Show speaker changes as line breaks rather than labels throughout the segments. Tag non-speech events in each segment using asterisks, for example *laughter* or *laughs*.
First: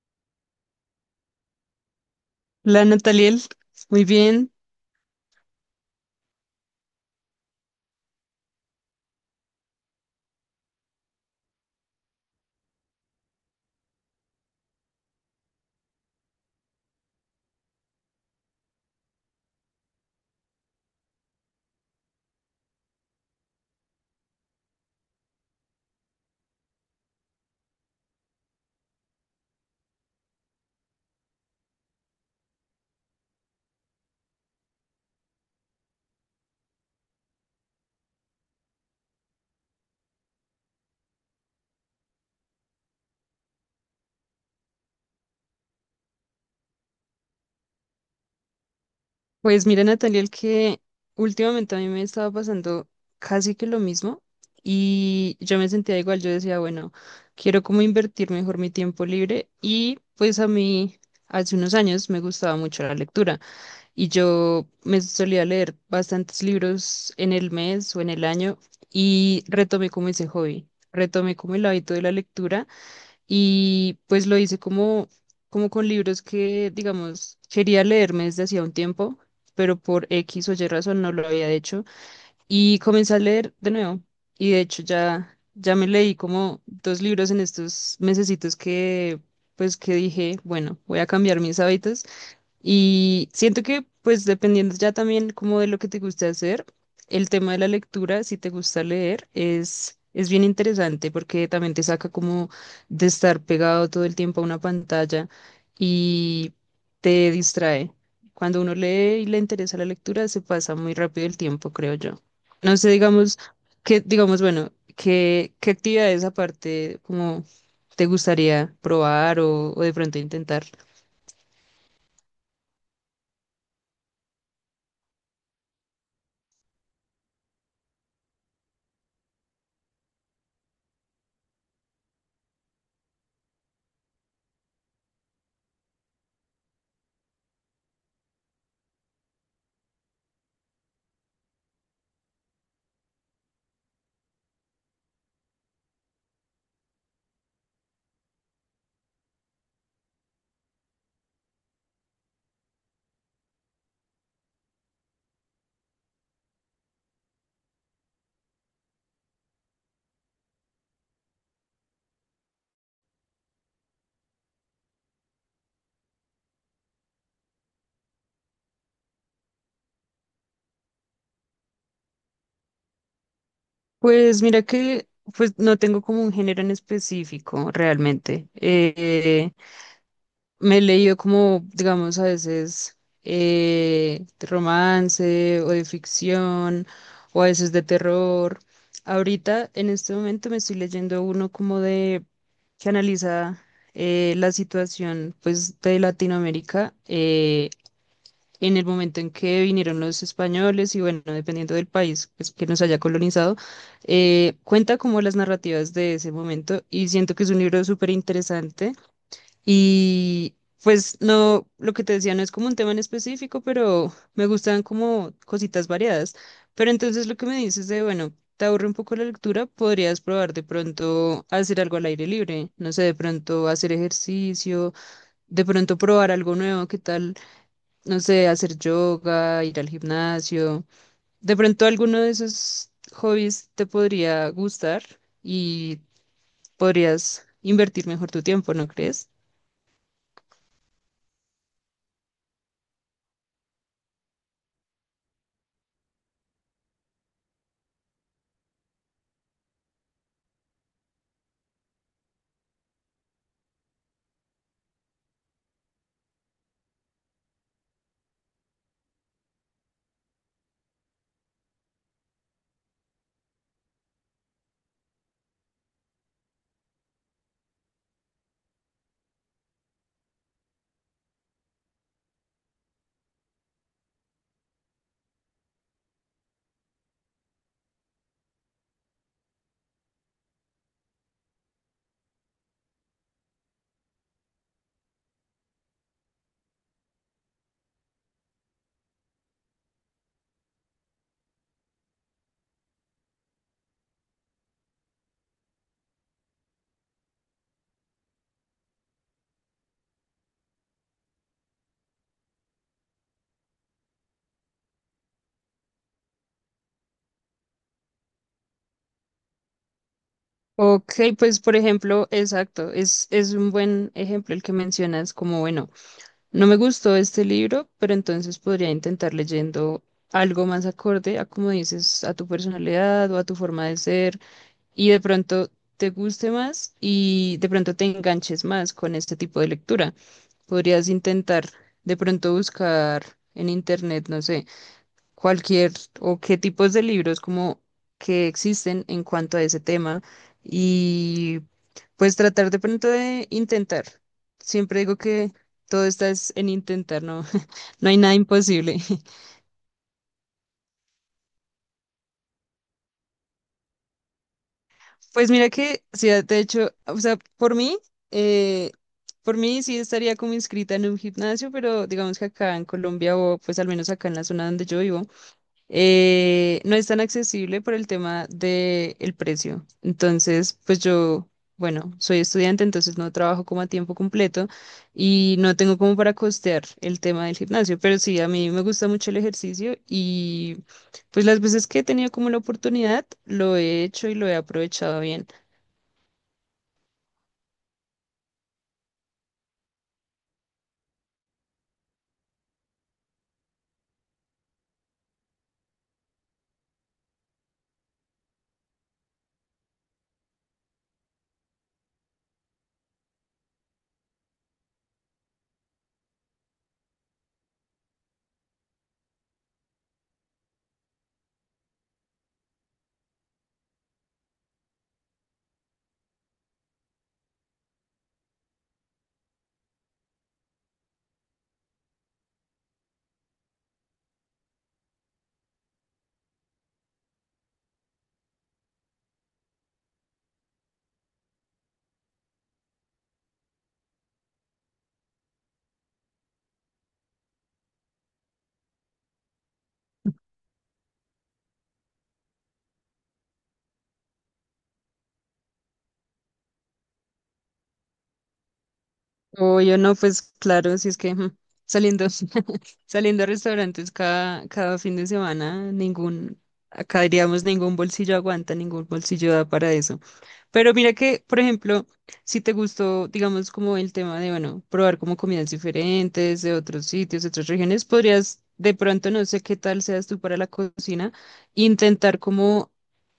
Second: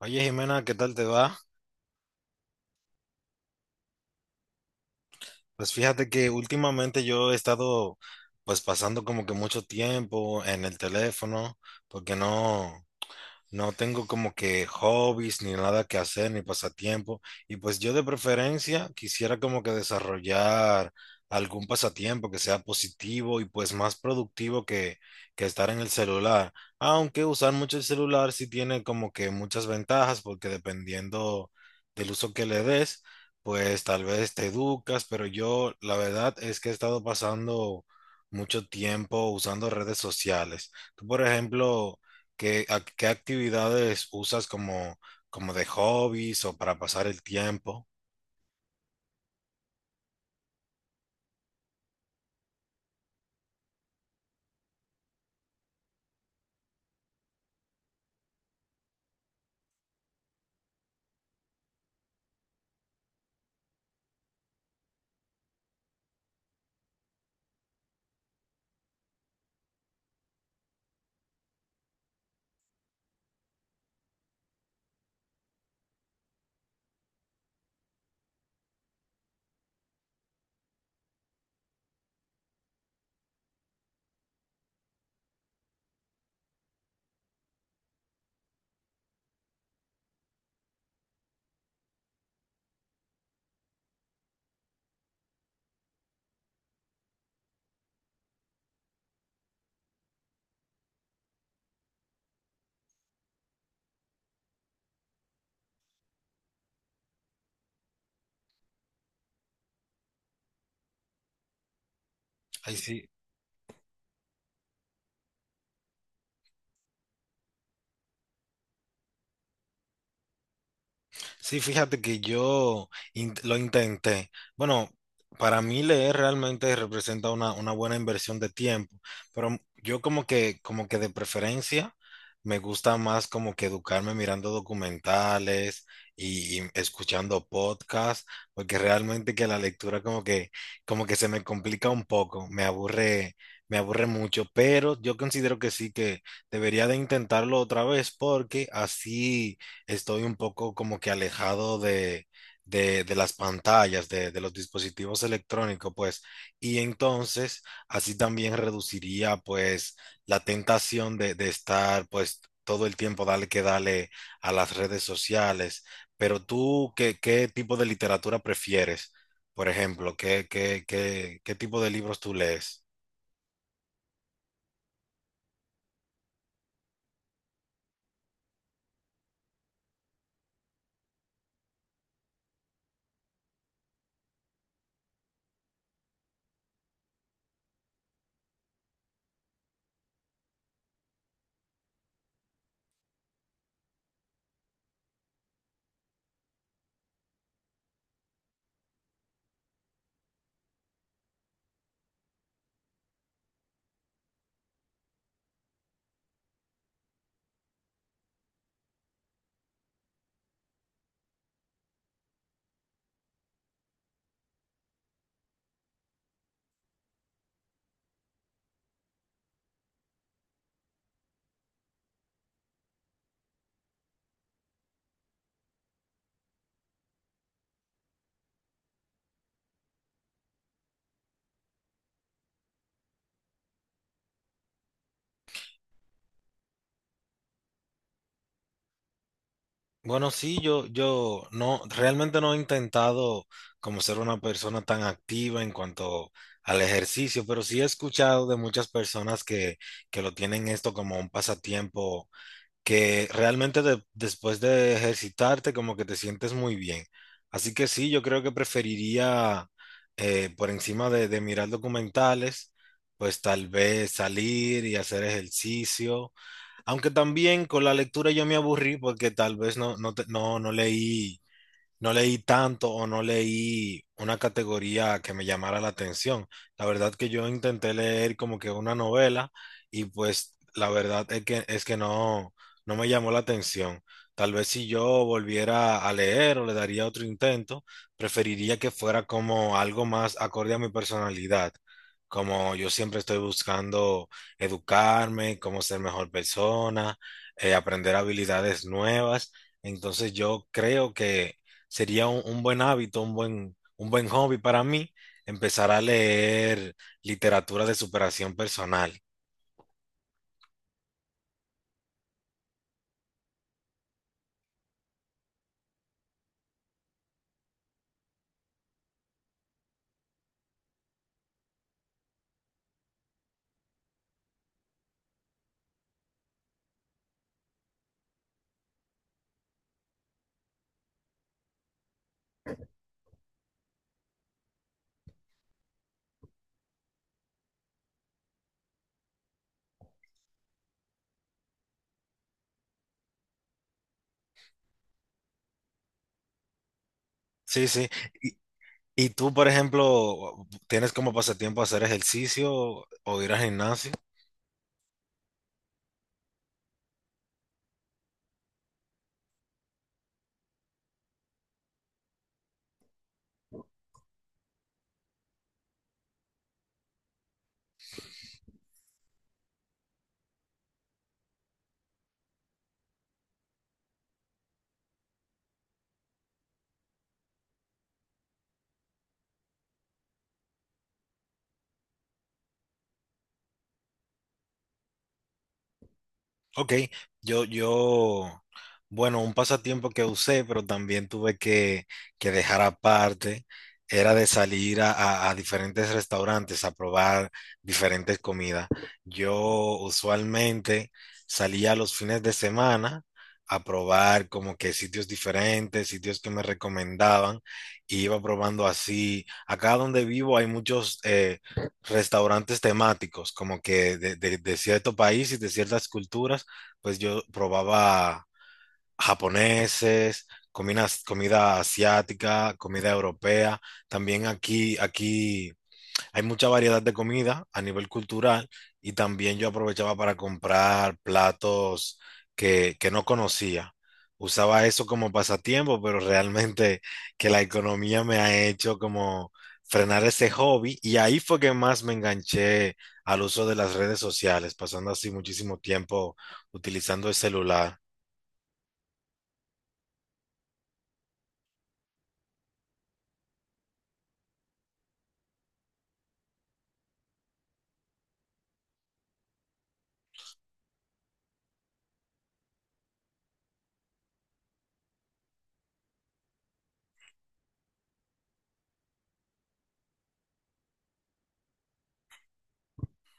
Oye, Jimena, ¿qué tal te va?
La Nataliel, muy bien.
Pues fíjate que últimamente yo he estado pues pasando como que mucho tiempo en el teléfono porque no tengo como que hobbies ni nada que hacer ni pasatiempo. Y pues yo de preferencia quisiera como que desarrollar algún pasatiempo que sea positivo y pues más productivo que estar en el celular. Aunque usar mucho el celular sí tiene como que muchas ventajas porque dependiendo del uso que le des, pues tal vez te educas, pero yo la verdad es que he estado pasando mucho tiempo usando redes sociales. Tú, por ejemplo... ¿ Qué actividades usas como, como de hobbies o para pasar el tiempo?
Pues mira, Nataliel, que últimamente a mí me estaba pasando casi que lo mismo y yo me sentía igual. Yo decía, bueno, quiero como invertir mejor mi tiempo libre y pues a mí hace unos años me gustaba mucho la lectura y yo me solía leer bastantes libros en el mes o en el año y retomé como ese hobby, retomé como el hábito de la lectura. Y pues lo hice como, como con libros que, digamos, quería leerme desde hacía un tiempo, pero por X o Y razón no lo había hecho. Y comencé a leer de nuevo. Y de hecho ya me leí como dos libros en estos mesecitos que, pues que dije, bueno, voy a cambiar mis hábitos. Y siento que, pues dependiendo ya también como de lo que te guste hacer, el tema de la lectura, si te gusta leer, es bien interesante porque también te saca como de estar pegado todo el tiempo a una pantalla y te distrae. Cuando uno lee y le interesa la lectura, se pasa muy rápido el tiempo, creo yo.
Ay,
No sé,
sí.
digamos, que, digamos, bueno, ¿qué, qué actividades aparte como te gustaría probar o de pronto intentar?
Sí, fíjate que yo lo intenté. Bueno, para mí leer realmente representa una buena inversión de tiempo, pero yo como que de preferencia me gusta más como que educarme mirando documentales y escuchando podcasts, porque realmente que la lectura como que se me complica un poco, me aburre mucho, pero yo considero que sí que debería de intentarlo otra vez porque así estoy un poco como que alejado de las pantallas, de los dispositivos electrónicos, pues, y entonces así también reduciría pues la tentación de estar pues todo el tiempo dale que dale a las redes sociales. Pero tú, ¿qué, qué tipo de literatura prefieres? Por ejemplo, qué tipo de libros tú lees?
Pues mira que pues no tengo como un género en específico realmente. Me he leído como, digamos, a veces de romance o de ficción o a veces de terror. Ahorita, en este momento, me estoy leyendo uno como de que analiza la situación pues de Latinoamérica, en el momento en que vinieron los españoles y bueno, dependiendo del país pues, que nos haya colonizado, cuenta como las narrativas de ese momento y siento que es un libro súper interesante y pues no, lo que te decía no es como un tema en específico, pero me gustan como cositas variadas. Pero entonces lo que me dices de, bueno, te aburre un poco la lectura, podrías probar de pronto hacer algo al aire libre, no sé, de pronto hacer ejercicio, de pronto probar algo nuevo. ¿Qué tal? No sé, hacer yoga, ir al gimnasio. De pronto alguno de esos hobbies te podría gustar y podrías invertir mejor tu tiempo, ¿no crees?
Bueno, sí, yo no, realmente no he intentado como ser una persona tan activa en cuanto al ejercicio, pero sí he escuchado de muchas personas que lo tienen esto como un pasatiempo, que realmente después de ejercitarte como que te sientes muy bien. Así que sí, yo creo que preferiría por encima de mirar documentales, pues tal vez salir y hacer ejercicio, aunque también con la lectura yo me aburrí porque tal vez no leí, no leí tanto o no leí una categoría que me llamara la atención. La verdad que yo intenté leer como que una novela y pues la verdad es que no, no me llamó la atención. Tal vez si yo volviera a leer o le daría otro intento, preferiría que fuera como algo más acorde a mi personalidad. Como yo siempre estoy buscando educarme, cómo ser mejor persona, aprender habilidades nuevas. Entonces yo creo que sería un buen hábito, un buen hobby para mí, empezar a leer literatura de superación personal.
Ok, pues por ejemplo, exacto, es un buen ejemplo el que mencionas como, bueno, no me gustó este libro, pero entonces podría intentar leyendo algo más acorde a, como dices, a tu personalidad o a tu forma de ser y de pronto te guste más y de pronto te enganches más con este tipo de lectura. Podrías intentar de pronto buscar en internet, no sé, cualquier o qué tipos de libros como que existen en cuanto a ese tema y pues tratar de pronto de intentar. Siempre digo que todo está es en intentar, no.
Sí,
*laughs*
sí.
No hay nada
Y,
imposible.
y tú, por ejemplo, ¿tienes como pasatiempo hacer ejercicio o ir al gimnasio?
Pues mira que, sí, de hecho, o sea, eh, por mí sí estaría como inscrita en un gimnasio, pero digamos que acá en Colombia o pues al menos acá en la zona donde yo vivo, no es tan accesible por el tema del precio. Entonces, pues yo, bueno, soy estudiante, entonces no trabajo como a tiempo completo y no tengo como para costear el tema del gimnasio, pero sí, a mí me gusta mucho el ejercicio y pues las veces que he tenido como la oportunidad, lo he hecho y lo he aprovechado bien.
Ok, yo, yo, bueno, un pasatiempo que usé, pero también tuve que dejar aparte, era de salir a, a diferentes restaurantes a probar diferentes comidas. Yo usualmente salía los fines de semana a probar como que sitios diferentes, sitios que me recomendaban, y iba probando así. Acá donde vivo hay muchos restaurantes temáticos, como que de cierto país y de ciertas culturas, pues yo probaba japoneses, comida asiática, comida europea. También aquí hay mucha variedad de comida a nivel cultural y también yo aprovechaba para comprar platos que no conocía. Usaba eso como pasatiempo, pero realmente *laughs* que la economía me ha hecho como frenar ese hobby y ahí fue que más me enganché al uso de las redes sociales, pasando así muchísimo tiempo utilizando el celular.
O yo no, pues claro, si es que ujú, saliendo, *laughs* saliendo a restaurantes cada fin de semana, ningún, acá diríamos ningún bolsillo aguanta, ningún bolsillo da para eso. Pero mira que, por ejemplo, si te gustó, digamos, como el tema de, bueno, probar como comidas diferentes de otros sitios, de otras regiones, podrías, de pronto, no sé qué tal seas tú para la cocina, intentar como,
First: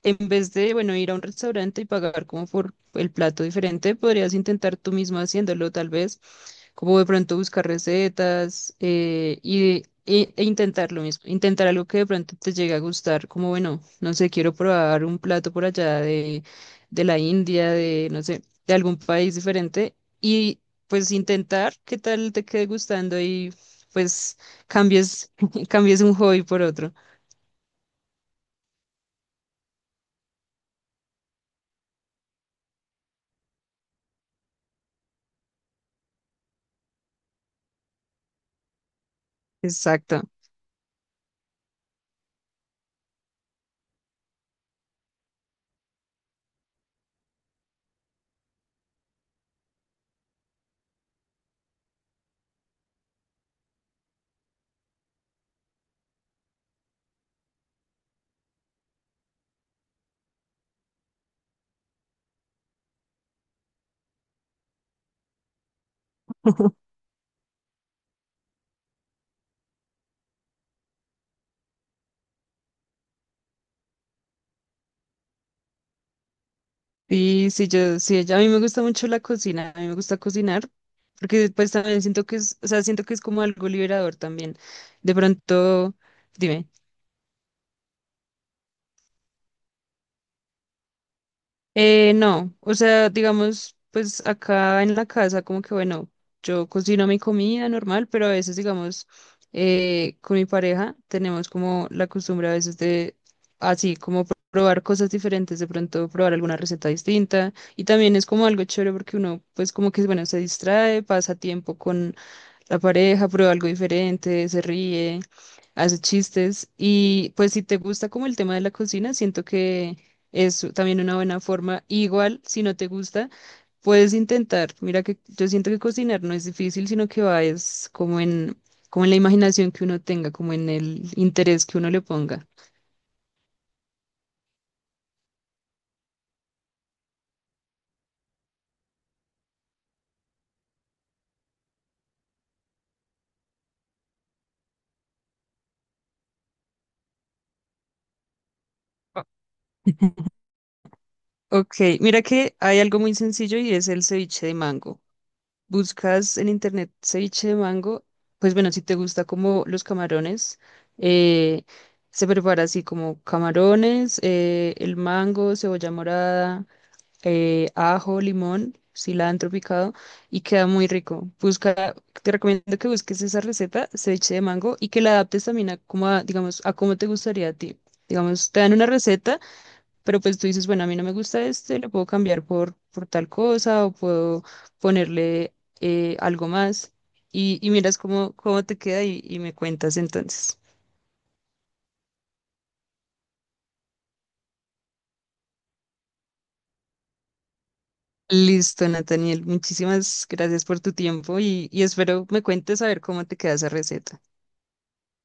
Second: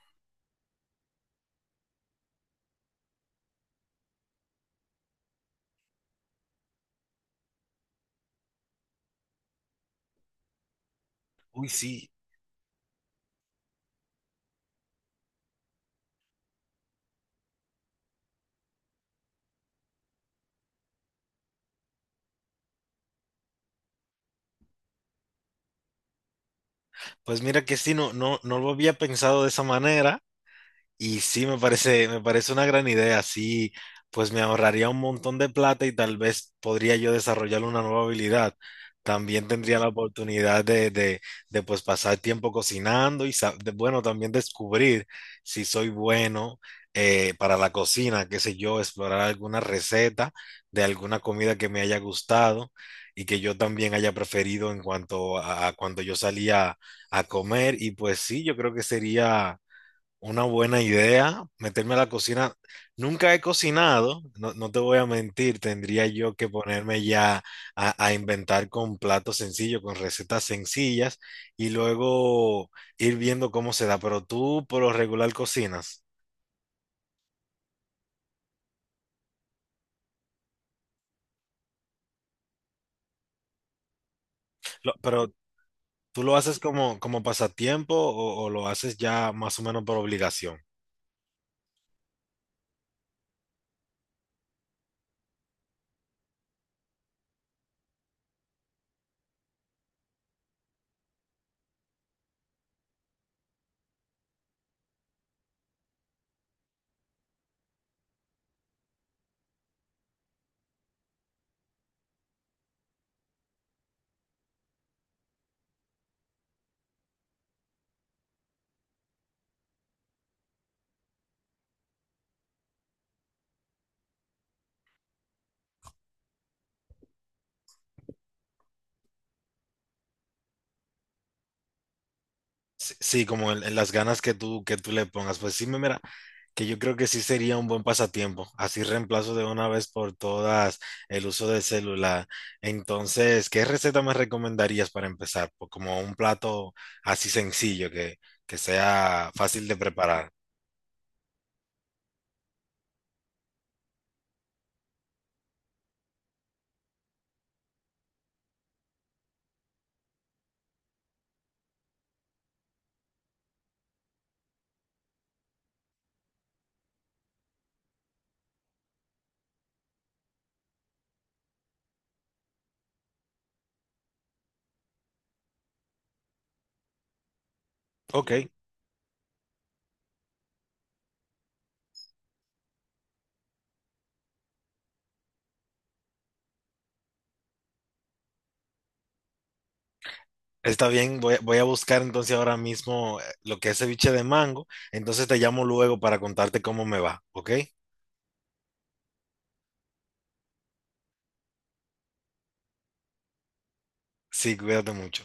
en vez de, bueno, ir a un restaurante y pagar como por el plato diferente, podrías intentar tú mismo haciéndolo, tal vez como de pronto buscar recetas, e intentar lo mismo, intentar
Uy,
algo que de
sí.
pronto te llegue a gustar, como bueno, no sé, quiero probar un plato por allá de la India, de no sé, de algún país diferente y pues intentar qué tal te quede gustando y pues cambies, *laughs* cambies un hobby por otro.
Pues mira que sí, no lo había pensado de esa manera. Y sí, me parece una gran idea. Sí, pues me ahorraría un montón de plata y tal vez podría yo desarrollar una nueva habilidad. También tendría la
Exacto.
oportunidad pues pasar tiempo cocinando y bueno, también descubrir si soy bueno para la cocina, qué sé yo, explorar alguna receta de alguna comida que me haya gustado y que yo también haya preferido en cuanto a cuando yo salía a comer. Y pues sí, yo creo que sería una buena idea, meterme a la cocina. Nunca he cocinado, no, no te voy a mentir, tendría yo que
*laughs*
ponerme ya a inventar con platos sencillos, con recetas sencillas y luego ir viendo cómo se da. Pero tú por lo regular cocinas.
Sí, sí, yo, sí, ya- a mí me gusta mucho la cocina, a mí me gusta cocinar, porque después también siento que es, o sea, siento que es como algo liberador también. De
Pero
pronto,
tú lo haces
dime.
como, como pasatiempo o lo haces ya más o menos por obligación.
No, o sea, digamos, pues acá en la casa, como que bueno, yo cocino mi comida normal, pero a veces, digamos, con mi pareja tenemos como la costumbre a veces de, así, como probar cosas diferentes, de pronto probar alguna receta distinta. Y también es como algo chévere porque uno, pues como que, bueno, se distrae, pasa tiempo la pareja prueba algo diferente, se ríe, hace chistes y pues si te gusta como el tema de la cocina, siento que es también una buena forma. Igual, si no te gusta, puedes intentar. Mira que yo siento que cocinar no es difícil, sino que va es como en, como en la imaginación que uno tenga, como en el interés que uno le ponga.
Sí, sí, como en las ganas que que tú le pongas. Pues sí, me mira, que yo creo que sí sería un buen pasatiempo. Así reemplazo de una vez por todas el uso del celular. Entonces, ¿qué receta me recomendarías para empezar? Pues como un plato así sencillo que sea fácil de preparar.
*laughs* Ok, mira que hay algo muy sencillo y es el ceviche de mango. Buscas en internet ceviche de mango, pues bueno, si te gusta como los camarones, eh, se prepara así como camarones, el mango, cebolla morada, ajo, limón, cilantro picado y queda muy rico. Busca, te recomiendo que busques esa receta, ceviche de mango, y que la adaptes también a como a, digamos, a cómo te gustaría a ti.
Ok,
Digamos, te dan una receta. Pero pues tú dices, bueno, a mí no me gusta este, lo puedo cambiar por tal cosa o puedo ponerle, algo más y miras cómo, cómo te queda y me cuentas entonces.
está bien. Voy a buscar entonces ahora mismo lo que es ceviche de mango. Entonces te llamo luego para contarte cómo me va. Ok,
Listo, Nathaniel, muchísimas gracias por tu tiempo y espero me cuentes a ver cómo te queda esa receta.
sí, cuídate mucho.